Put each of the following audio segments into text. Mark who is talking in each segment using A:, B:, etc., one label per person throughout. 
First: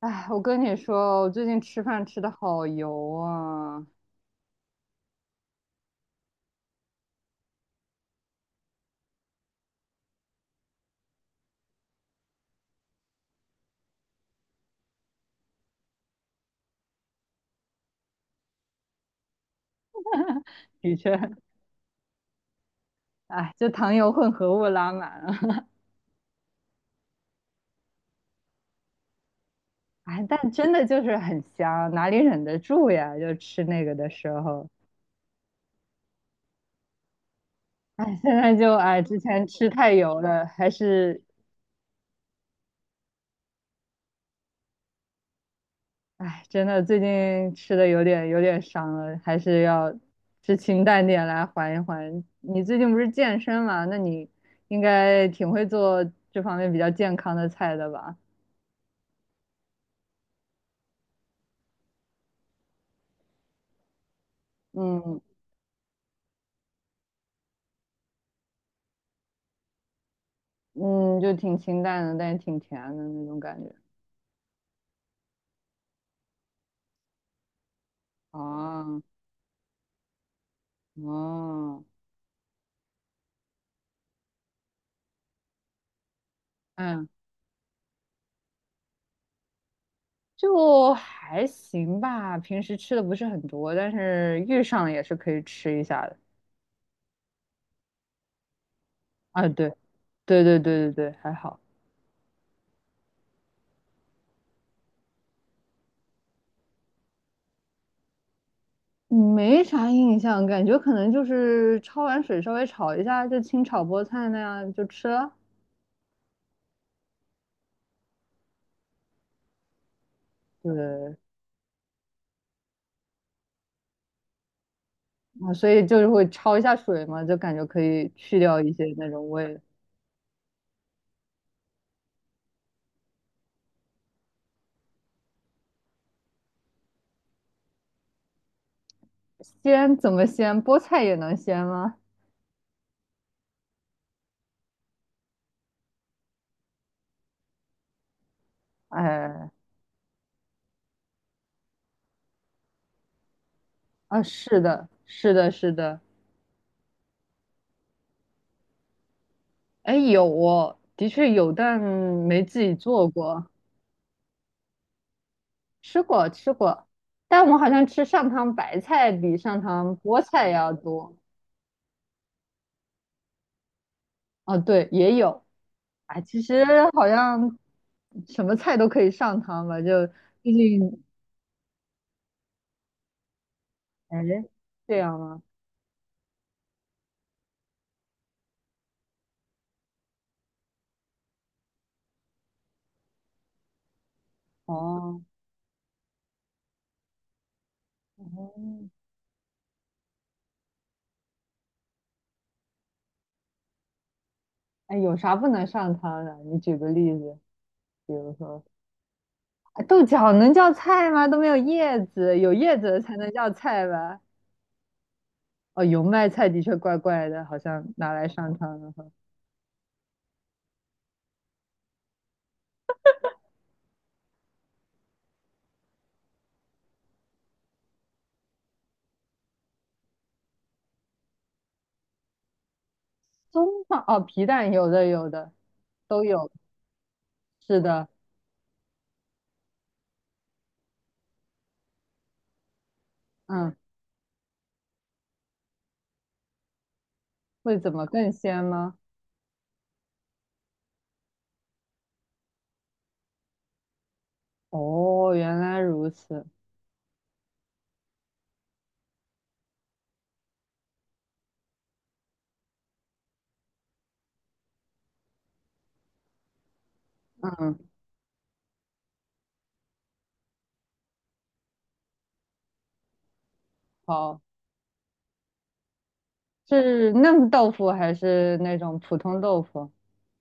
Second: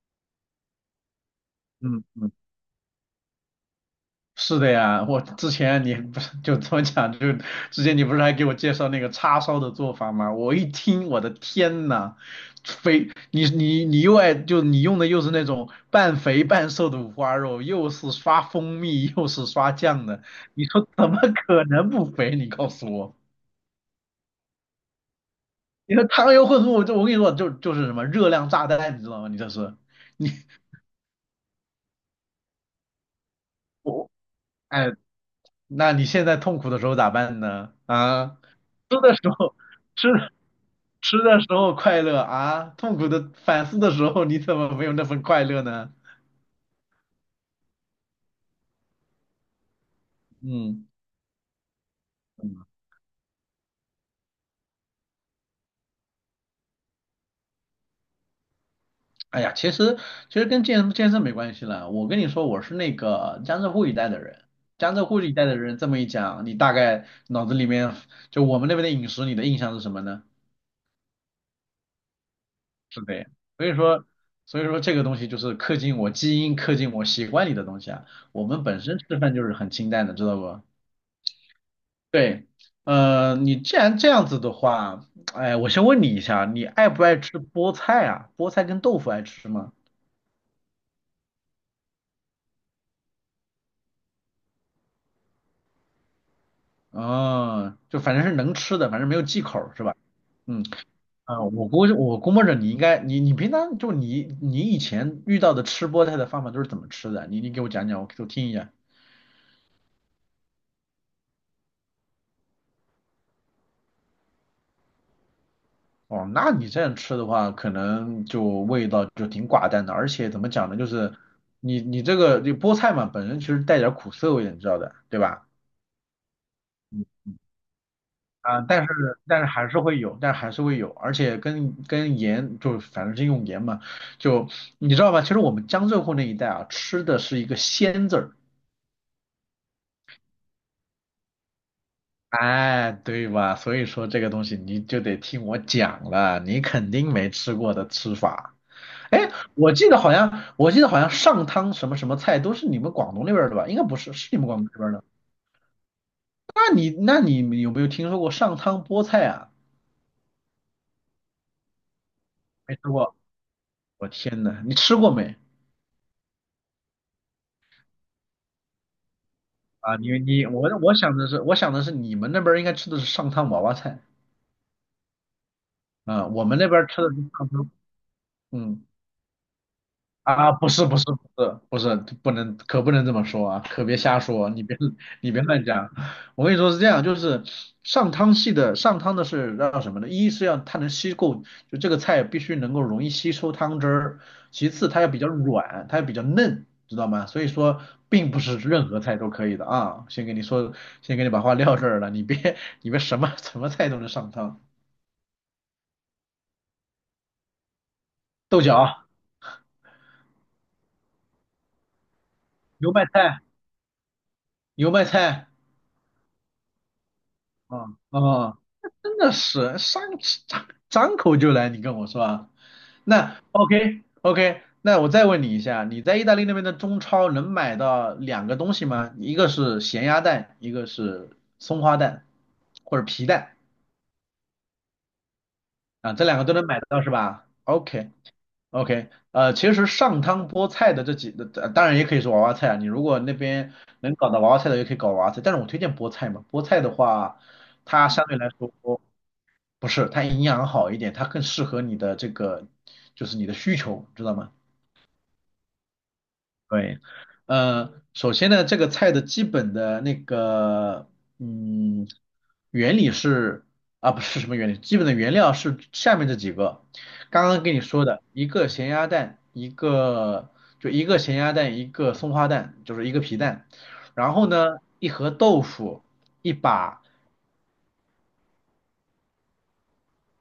A: 哎，我跟你说，我最近吃
B: 嗯
A: 饭吃的
B: 嗯，
A: 好油啊，
B: 是的呀。我之前你不是就这么讲，就之前你不是还给我介绍那个叉烧的做法吗？我一听，我的天呐，肥，你又爱就你用的又是那种半肥半瘦的五花肉，又是刷蜂蜜，又是刷酱的，你说
A: 的
B: 怎
A: 确，
B: 么可能不肥？你告诉我，
A: 哎，就糖油混合物拉满了，
B: 你说糖油混合物，就我跟你说，就是什么热量炸弹，你知道吗？你这是
A: 哎，
B: 你
A: 但真的就是很香，哪里忍得住呀？就吃那个的
B: 我
A: 时候，
B: 哎，那你现在痛苦的时候咋办呢？
A: 哎，现
B: 啊，
A: 在就哎，
B: 吃的
A: 之
B: 时
A: 前
B: 候。
A: 吃太
B: 吃。
A: 油了，还
B: 吃
A: 是
B: 的时候快乐啊，痛苦的反思的时候，你怎么没有那份快乐呢？
A: 哎，真的最近吃的有点伤了，还是要吃清
B: 嗯
A: 淡点来缓一缓。你
B: 嗯，
A: 最近不是健身嘛？那你应该挺会做这方面比较健康的菜的吧？
B: 哎呀，其实跟健身没关系了。我跟你说，我是那个江浙沪一带的人，江浙
A: 嗯
B: 沪一带的人这么一讲，你大概脑子里面就我们那边的饮食，你的印象是什么呢？
A: 嗯，就挺清淡的，但也挺甜
B: 是
A: 的
B: 的呀，
A: 那种感
B: 所
A: 觉。
B: 以说所以说这个东西就是刻进我基因、刻进我习惯里的东西啊。我们本身
A: 哦，
B: 吃饭就是很清淡的，知道不？
A: 哦，
B: 对。你既然这样子的话，哎，我先问你一下，你爱不
A: 嗯，
B: 爱吃菠菜啊？菠菜跟豆腐爱吃吗？
A: 就还行吧。平时吃的不是很多，但是遇上了也是可以吃一下的。
B: 嗯，就反正是能吃的，反正没有忌
A: 啊，
B: 口
A: 对，
B: 儿是吧？
A: 对对
B: 嗯，
A: 对对对，还
B: 啊，
A: 好，
B: 我估摸着你应该，你平常就你以前遇到的吃菠菜的方法都是怎么吃的啊？你给我讲讲，我听一下。
A: 没啥印象，感觉可能就是焯完水稍微炒一下，就清炒菠菜那样就吃了。
B: 哦，那你这样吃的话，可能就味道就挺寡淡的，而且怎么讲呢，就是
A: 对，
B: 你这菠菜嘛，本身其实带点儿苦涩味的，你知道的，对吧？
A: 啊，所以就是会焯一下水
B: 嗯
A: 嘛，就感觉可以去掉
B: 啊、
A: 一些那种
B: 但是
A: 味。
B: 还是会有，但还是会有，而且跟盐就反正是用盐嘛，就你知道吧？其实我们江浙沪那一带啊，吃的是一个鲜字儿。
A: 鲜怎么鲜？菠菜也能鲜吗？
B: 哎，对吧？所以说这个东西你就得听我讲了，你肯定没吃过的吃法。哎，
A: 哎。
B: 我记得好像上汤什么什么菜都是你们广东那边儿的吧？应该不是，
A: 啊，
B: 是你们广
A: 是
B: 东这
A: 的，
B: 边儿的。
A: 是的，是的，
B: 那你有没有听说过上汤菠菜啊？
A: 哎，有哦，的确有，但没自己
B: 没吃
A: 做
B: 过，
A: 过，
B: 我天呐，你吃过没？
A: 吃过，吃过，但我好像吃上汤白菜比上汤
B: 啊，你
A: 菠
B: 你
A: 菜
B: 我
A: 要
B: 我
A: 多。
B: 想的是，我想的是你们那边儿应该吃的是上汤娃娃菜
A: 哦，对，也有，啊，
B: 啊，
A: 其
B: 我们
A: 实
B: 那边儿吃
A: 好
B: 的是上
A: 像
B: 汤。
A: 什么菜
B: 嗯。
A: 都可以上汤吧，就毕
B: 啊，不是不
A: 竟，
B: 是不是不是，不能可不能这么说啊，可别
A: 哎，
B: 瞎说。
A: 这样
B: 你
A: 吗？
B: 别乱讲。我跟你说是这样，就是上汤的是要什么呢？一是要它能吸够，就这个菜必须能够容易吸收汤汁儿；其次它要比
A: 哦，
B: 较软，它要比较嫩，知道吗？所以说并不是任
A: 哦，
B: 何菜都可以的啊。先给你说，先给你把话撂这儿了。你别什么什么菜都能上汤，
A: 哎，有啥不能上汤的？你举个例子，比如
B: 豆
A: 说，
B: 角、
A: 啊豆角能叫菜吗？都没有叶子，有叶
B: 油
A: 子
B: 麦
A: 才能
B: 菜、
A: 叫菜吧？
B: 油麦菜。
A: 哦，油麦菜的确怪怪的，好像
B: 啊
A: 拿来上
B: 啊，
A: 汤的话，
B: 真的是张口就来，你跟我说啊。那 OK OK,那我再问你一下，你在意大利那边的中超能买到两个东西吗？一个是咸鸭蛋，一个是松花蛋或者皮蛋
A: 葱放哦，皮蛋有的有的，
B: 啊，
A: 都
B: 这两个
A: 有，
B: 都能买得到是吧
A: 是的，
B: ？OK OK。其实上汤菠菜的当然也可以是娃娃菜啊，你如果那边
A: 嗯，
B: 能搞到娃娃菜的，也可以搞娃娃菜，但是我推荐菠菜嘛，菠菜的话，
A: 会怎么
B: 它相
A: 更
B: 对来
A: 鲜
B: 说。
A: 吗？
B: 不是，它营养好一点，它更适合你的这个，就是你的需求，知道吗？
A: 哦，原来如此，
B: 对。首先呢，这个菜的基本的那个，嗯，原理是啊，不是什么原理，基本的原料是下面这几个，刚刚跟
A: 嗯，
B: 你说的，一个咸鸭蛋，一个咸鸭蛋，一个松花蛋，就是一个皮蛋，然
A: 好，
B: 后呢，一盒豆腐，一把，
A: 是嫩豆腐还是那种普通豆腐？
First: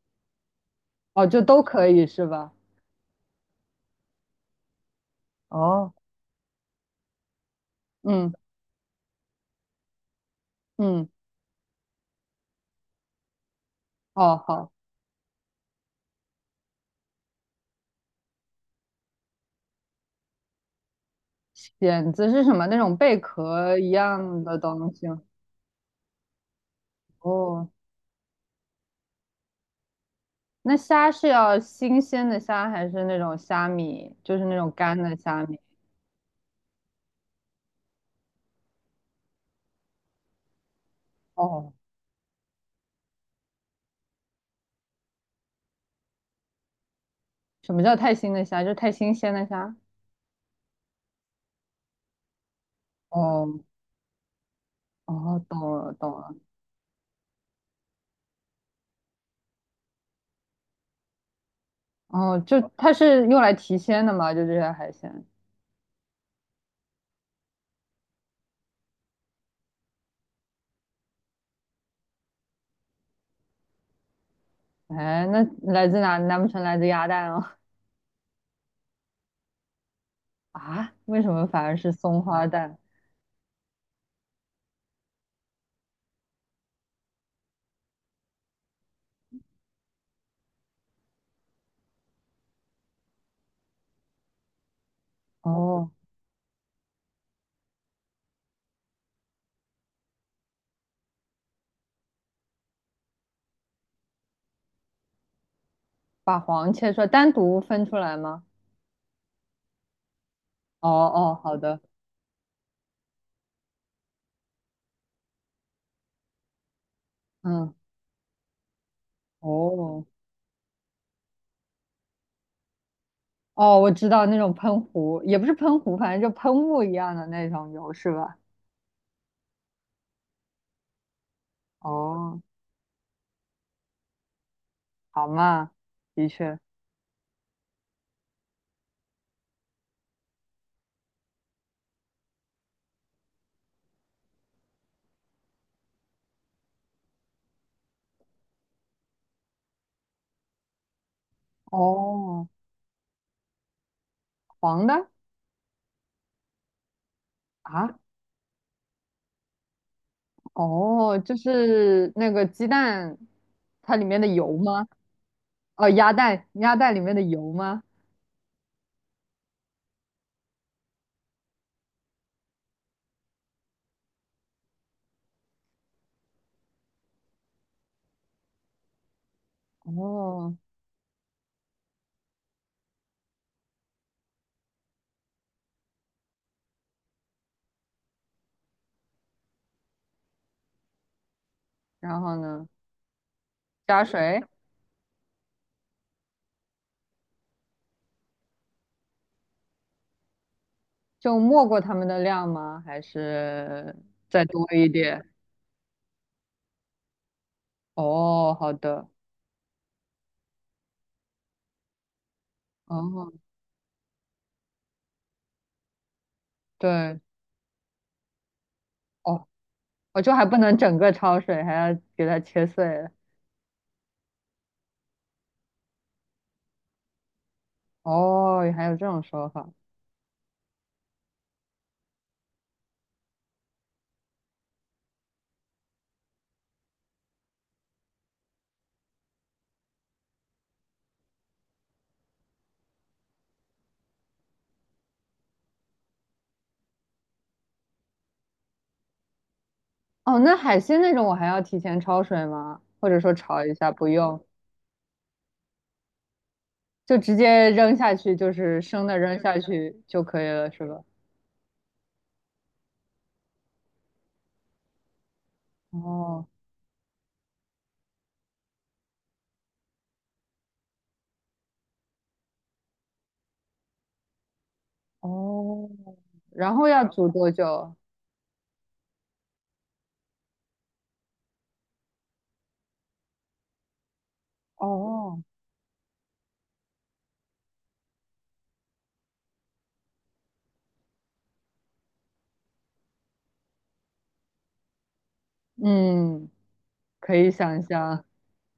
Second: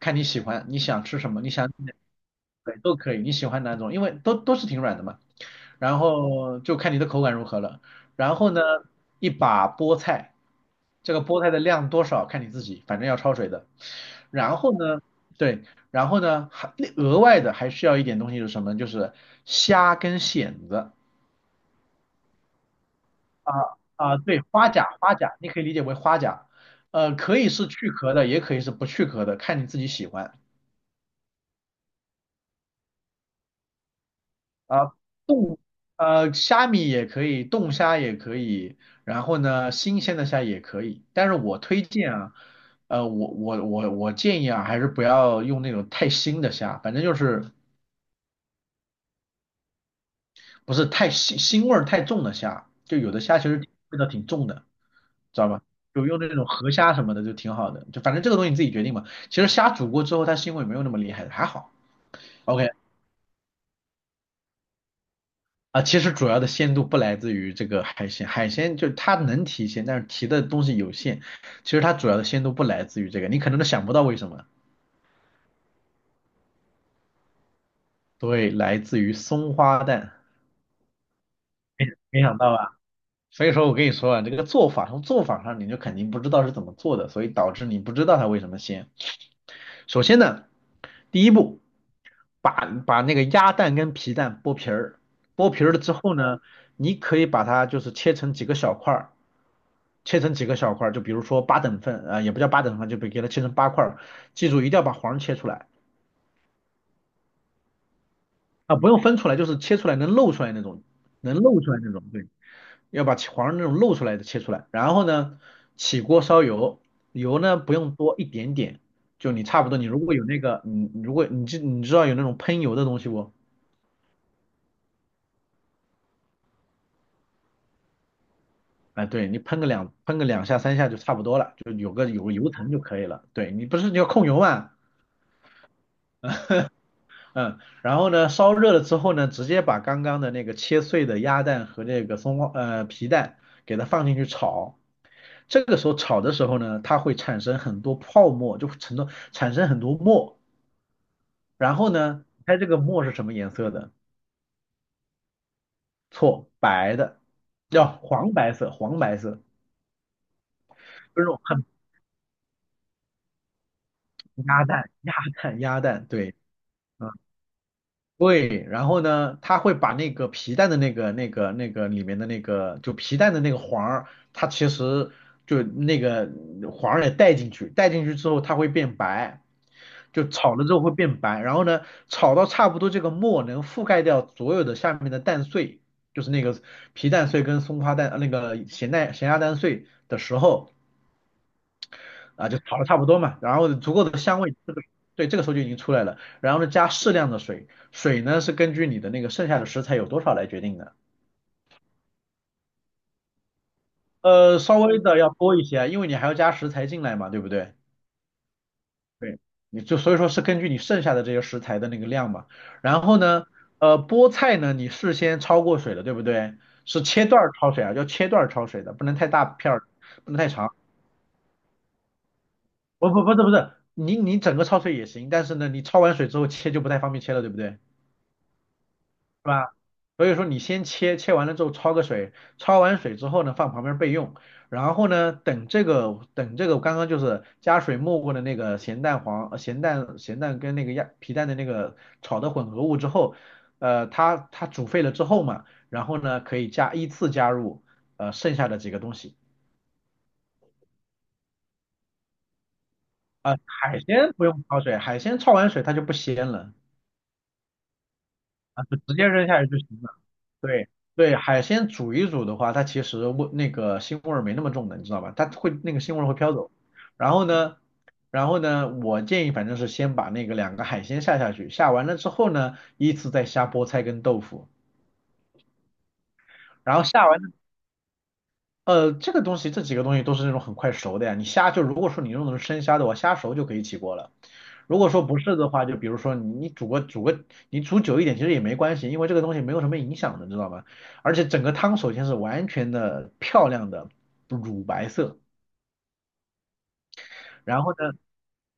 B: 看你喜欢，你想吃
A: 哦，
B: 什
A: 就
B: 么，你
A: 都
B: 想。
A: 可以是吧？
B: 对，都可以，你喜欢哪种，因为都是挺软的嘛。
A: 哦，
B: 然后就看你的口感如何了。
A: 嗯
B: 然后呢，一把菠菜，
A: 嗯，
B: 这个菠菜的量多少看你自己，反正要焯水的。
A: 哦
B: 然
A: 好，
B: 后呢，对，然后呢，还额外的还需要一点东西是什么？就是虾跟蚬子
A: 蚬子是什么？那种贝壳一
B: 啊，对，
A: 样的
B: 花
A: 东
B: 甲，
A: 西
B: 花
A: 吗？
B: 甲，你可以理解为花甲。可以是
A: 哦，
B: 去壳的，也可以是不去壳的，看你自己喜欢。
A: 那虾是要新鲜的虾还是那种虾米？就是那种
B: 啊，
A: 干的虾米？
B: 冻虾米也可以，冻虾也可以，然后呢，新鲜的虾也可以。但是我
A: 哦，
B: 推荐啊。我建议啊，还是不要用那种太腥的虾，反正就是
A: 什么叫太新的虾？就是太新鲜的虾。
B: 不是太腥腥味儿太重的虾，就有的虾其
A: 哦，
B: 实味道挺重的，
A: 哦，
B: 知道
A: 懂
B: 吧？
A: 了，
B: 就
A: 懂
B: 用那
A: 了。
B: 种河虾什么的就挺好的，就反正这个东西你自己决定嘛。其实虾煮过之后，它腥味没有那么厉害，还好。
A: 哦，就
B: OK。
A: 它是用来提鲜的嘛？就这些海鲜。
B: 啊，其实主要的鲜度不来自于这个海鲜，海鲜就是它能提鲜，但是提的东西有限。其实它主要的鲜度不来自于这个，你可能都想不到为什么。
A: 哎，那来自哪？难不成来自鸭蛋啊？
B: 对，来自于松花蛋。
A: 啊？为什么反而
B: 没
A: 是
B: 没
A: 松
B: 想
A: 花
B: 到
A: 蛋？
B: 吧？所以说我跟你说啊，这个做法从做法上你就肯定不知道是怎么做的，所以导致你不知道它为什么鲜。首先呢，第一步，把那个鸭蛋跟皮蛋剥皮儿，剥皮儿了
A: 哦，
B: 之后呢，你可以把它就是切成几个小块儿。切成几个小块儿，就比如说八等份，啊，也不叫八等份，就给它切成八块儿。记住，一定要把黄切出来
A: 把黄切出来，单独分出来吗？
B: 啊，不用分出来，就是切出来能露出来那种，
A: 哦
B: 能
A: 哦，好
B: 露出来
A: 的。
B: 那种，对，要把黄那种露出来的切出来。然后呢，起锅烧油，油呢不
A: 嗯，
B: 用多，一点点，就你差不多，你如
A: 哦
B: 果有那个，你如果你知道有那种喷油的东西不？
A: 哦，我知道那种喷壶，也不是喷壶，反正就喷雾一样的那种油是吧？
B: 哎，对你喷个两下三下就差不多了，就有个
A: 哦，
B: 油层就可以了。对你不是你要控油嘛？
A: 好嘛，的确。
B: 嗯，然后呢，烧热了之后呢，直接把刚刚的那个切碎的鸭蛋和那个皮蛋给它放进去炒。这个时候炒的时候呢，它会产生很多泡沫，就会产生很多沫。然后呢，
A: 哦，
B: 猜这个沫是什么颜色的？
A: 黄的。
B: 错，白的，叫
A: 啊。
B: 黄白色，黄白色，
A: 哦，
B: 就是那
A: 就
B: 种很
A: 是那个鸡蛋，它里面的油
B: 鸭
A: 吗？
B: 蛋，鸭蛋，鸭
A: 哦，
B: 蛋，
A: 鸭
B: 对。
A: 蛋，鸭蛋里面的油吗？
B: 对，然后呢，它会把那个皮蛋的那个里面的那个，就皮蛋的那个黄儿，它其实就那个黄儿也带进去，带进去之后它会变白，就
A: 哦，
B: 炒了之后会变白，然后呢，炒到差不多这个沫能覆盖掉所有的下面的蛋碎，就是那个皮蛋碎跟松花蛋、那个咸蛋、咸鸭蛋碎的时候，
A: 然后
B: 啊，就
A: 呢？
B: 炒的差不多嘛，然后足
A: 加
B: 够的香
A: 水，
B: 味，对，这个时候就已经出来了，然后呢加适量的水，水呢是根据你的那个剩下的食材有多少来决定的。
A: 就没过它们的量吗？还是再多
B: 稍
A: 一
B: 微的
A: 点？
B: 要多一些啊，因为你还要加食材进来嘛，对不对？
A: 哦，好的。
B: 对，你就所以说是根据你剩下的这些食材的那个量嘛。然后
A: 哦，
B: 呢，菠菜呢你事先焯过水了，对不对？是
A: 对，
B: 切段儿焯水啊，要切段儿焯水的，不能太大
A: 哦，
B: 片儿，
A: 我
B: 不
A: 就
B: 能
A: 还
B: 太
A: 不
B: 长，
A: 能整个焯水，还要给它切碎了。
B: 不是，你整个焯水也行，但是呢你焯完水之后切就不太方便切了，对不对？
A: 哦，还有这种说
B: 是
A: 法。
B: 吧？所以说你先切，切完了之后焯个水，焯完水之后呢，放旁边备用。然后呢，等这个刚刚就是加水没过的那个咸蛋黄、咸蛋跟那个鸭皮蛋的那个炒的混合物之后，它煮沸了之后嘛，然后呢可以依次加入剩下的几个东西。
A: 哦，那海鲜那种我还要提前焯水吗？或者说
B: 啊，
A: 炒一下
B: 海
A: 不
B: 鲜
A: 用？
B: 不用焯水，海鲜焯完水它就不鲜了。
A: 就直接扔下去，就是
B: 啊，就
A: 生
B: 直
A: 的
B: 接
A: 扔
B: 扔
A: 下
B: 下去就行
A: 去
B: 了。
A: 就可以了，是
B: 对，
A: 吧？
B: 对，海鲜煮一煮的话，它其实那个腥味儿没那么重的，你知道吧？它会那个腥味儿会
A: 哦
B: 飘走。然后呢，然后呢，我建议反正是先把那个两个海鲜下下去，下完了之后呢，依次再下菠菜跟豆腐。
A: 哦，然后
B: 然后
A: 要
B: 下
A: 煮
B: 完
A: 多久？
B: 这个东西，这几个东西都是那种很快熟的呀。你虾就如果说你用的是生虾的话，虾熟就可以起锅了。如果说不
A: 哦，
B: 是的话，就比如说你煮个，你煮久一点其实也没关系，因为这个东西没有什么影响的，知道吗？而且整个汤首先是完全的漂亮的乳白色。
A: 嗯，可以想
B: 然后呢，
A: 象。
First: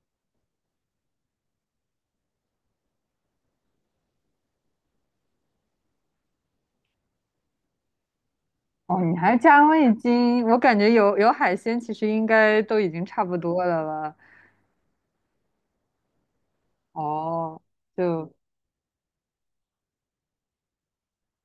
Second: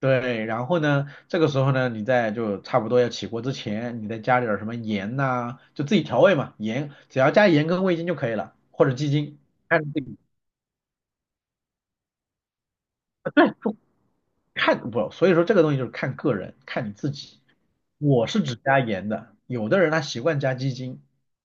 B: 对，然后呢，这个时候呢，你在就差不多要起锅之前，你再加点儿什么盐呐、就自己调味嘛，盐只要加盐跟味精就可以了，或者
A: 哦，
B: 鸡
A: 你还
B: 精，
A: 加
B: 看你
A: 味
B: 自己。
A: 精，我感觉有海鲜，其实应该都已经差不多了吧？
B: 看不，所以说这个东西就是看个人，看你自己。
A: 哦，
B: 我
A: 就
B: 是只加盐的，有的人他习惯加鸡精，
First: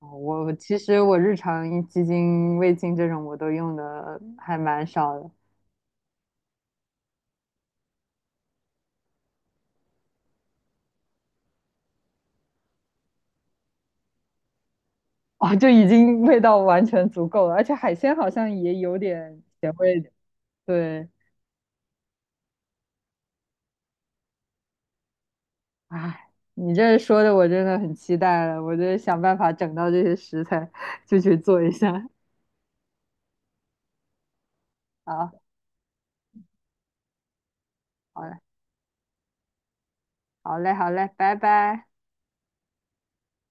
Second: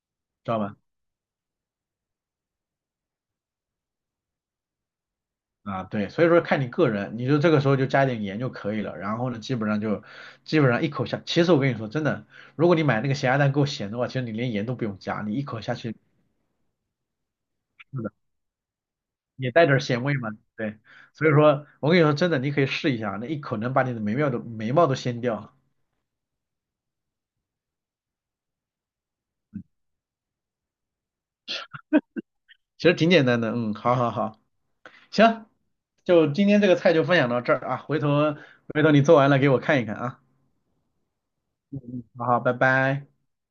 A: 哦我
B: 知
A: 我
B: 道
A: 其
B: 吗？
A: 实我日常一鸡精、味精这种我都用的还蛮少的。
B: 啊，对，所以说看你个人，你就这个时候就加点盐就可以了。然后呢，基本上一口下，其实我跟你说真的，如果你买那个咸鸭蛋够咸的话，其实你连盐都不用加，你一
A: 哦，
B: 口
A: 就
B: 下
A: 已
B: 去，
A: 经味道完全足够了，而且海
B: 是的，
A: 鲜好像也有点
B: 也带
A: 咸
B: 点咸
A: 味，
B: 味嘛。对，
A: 对。
B: 所以说我跟你说真的，你可以试一下，那一口能把你的眉毛都掀掉，
A: 哎，你这说的我真的很期待了，我就想办法整到这些食材，就去做一下。
B: 其实挺简单的。嗯，好好好，
A: 好，
B: 行，就今天这个菜就分享到这儿啊，回
A: 好
B: 头
A: 嘞，
B: 回头你做完了给我看一看啊。
A: 好嘞，好嘞，拜拜。
B: 好好，拜拜。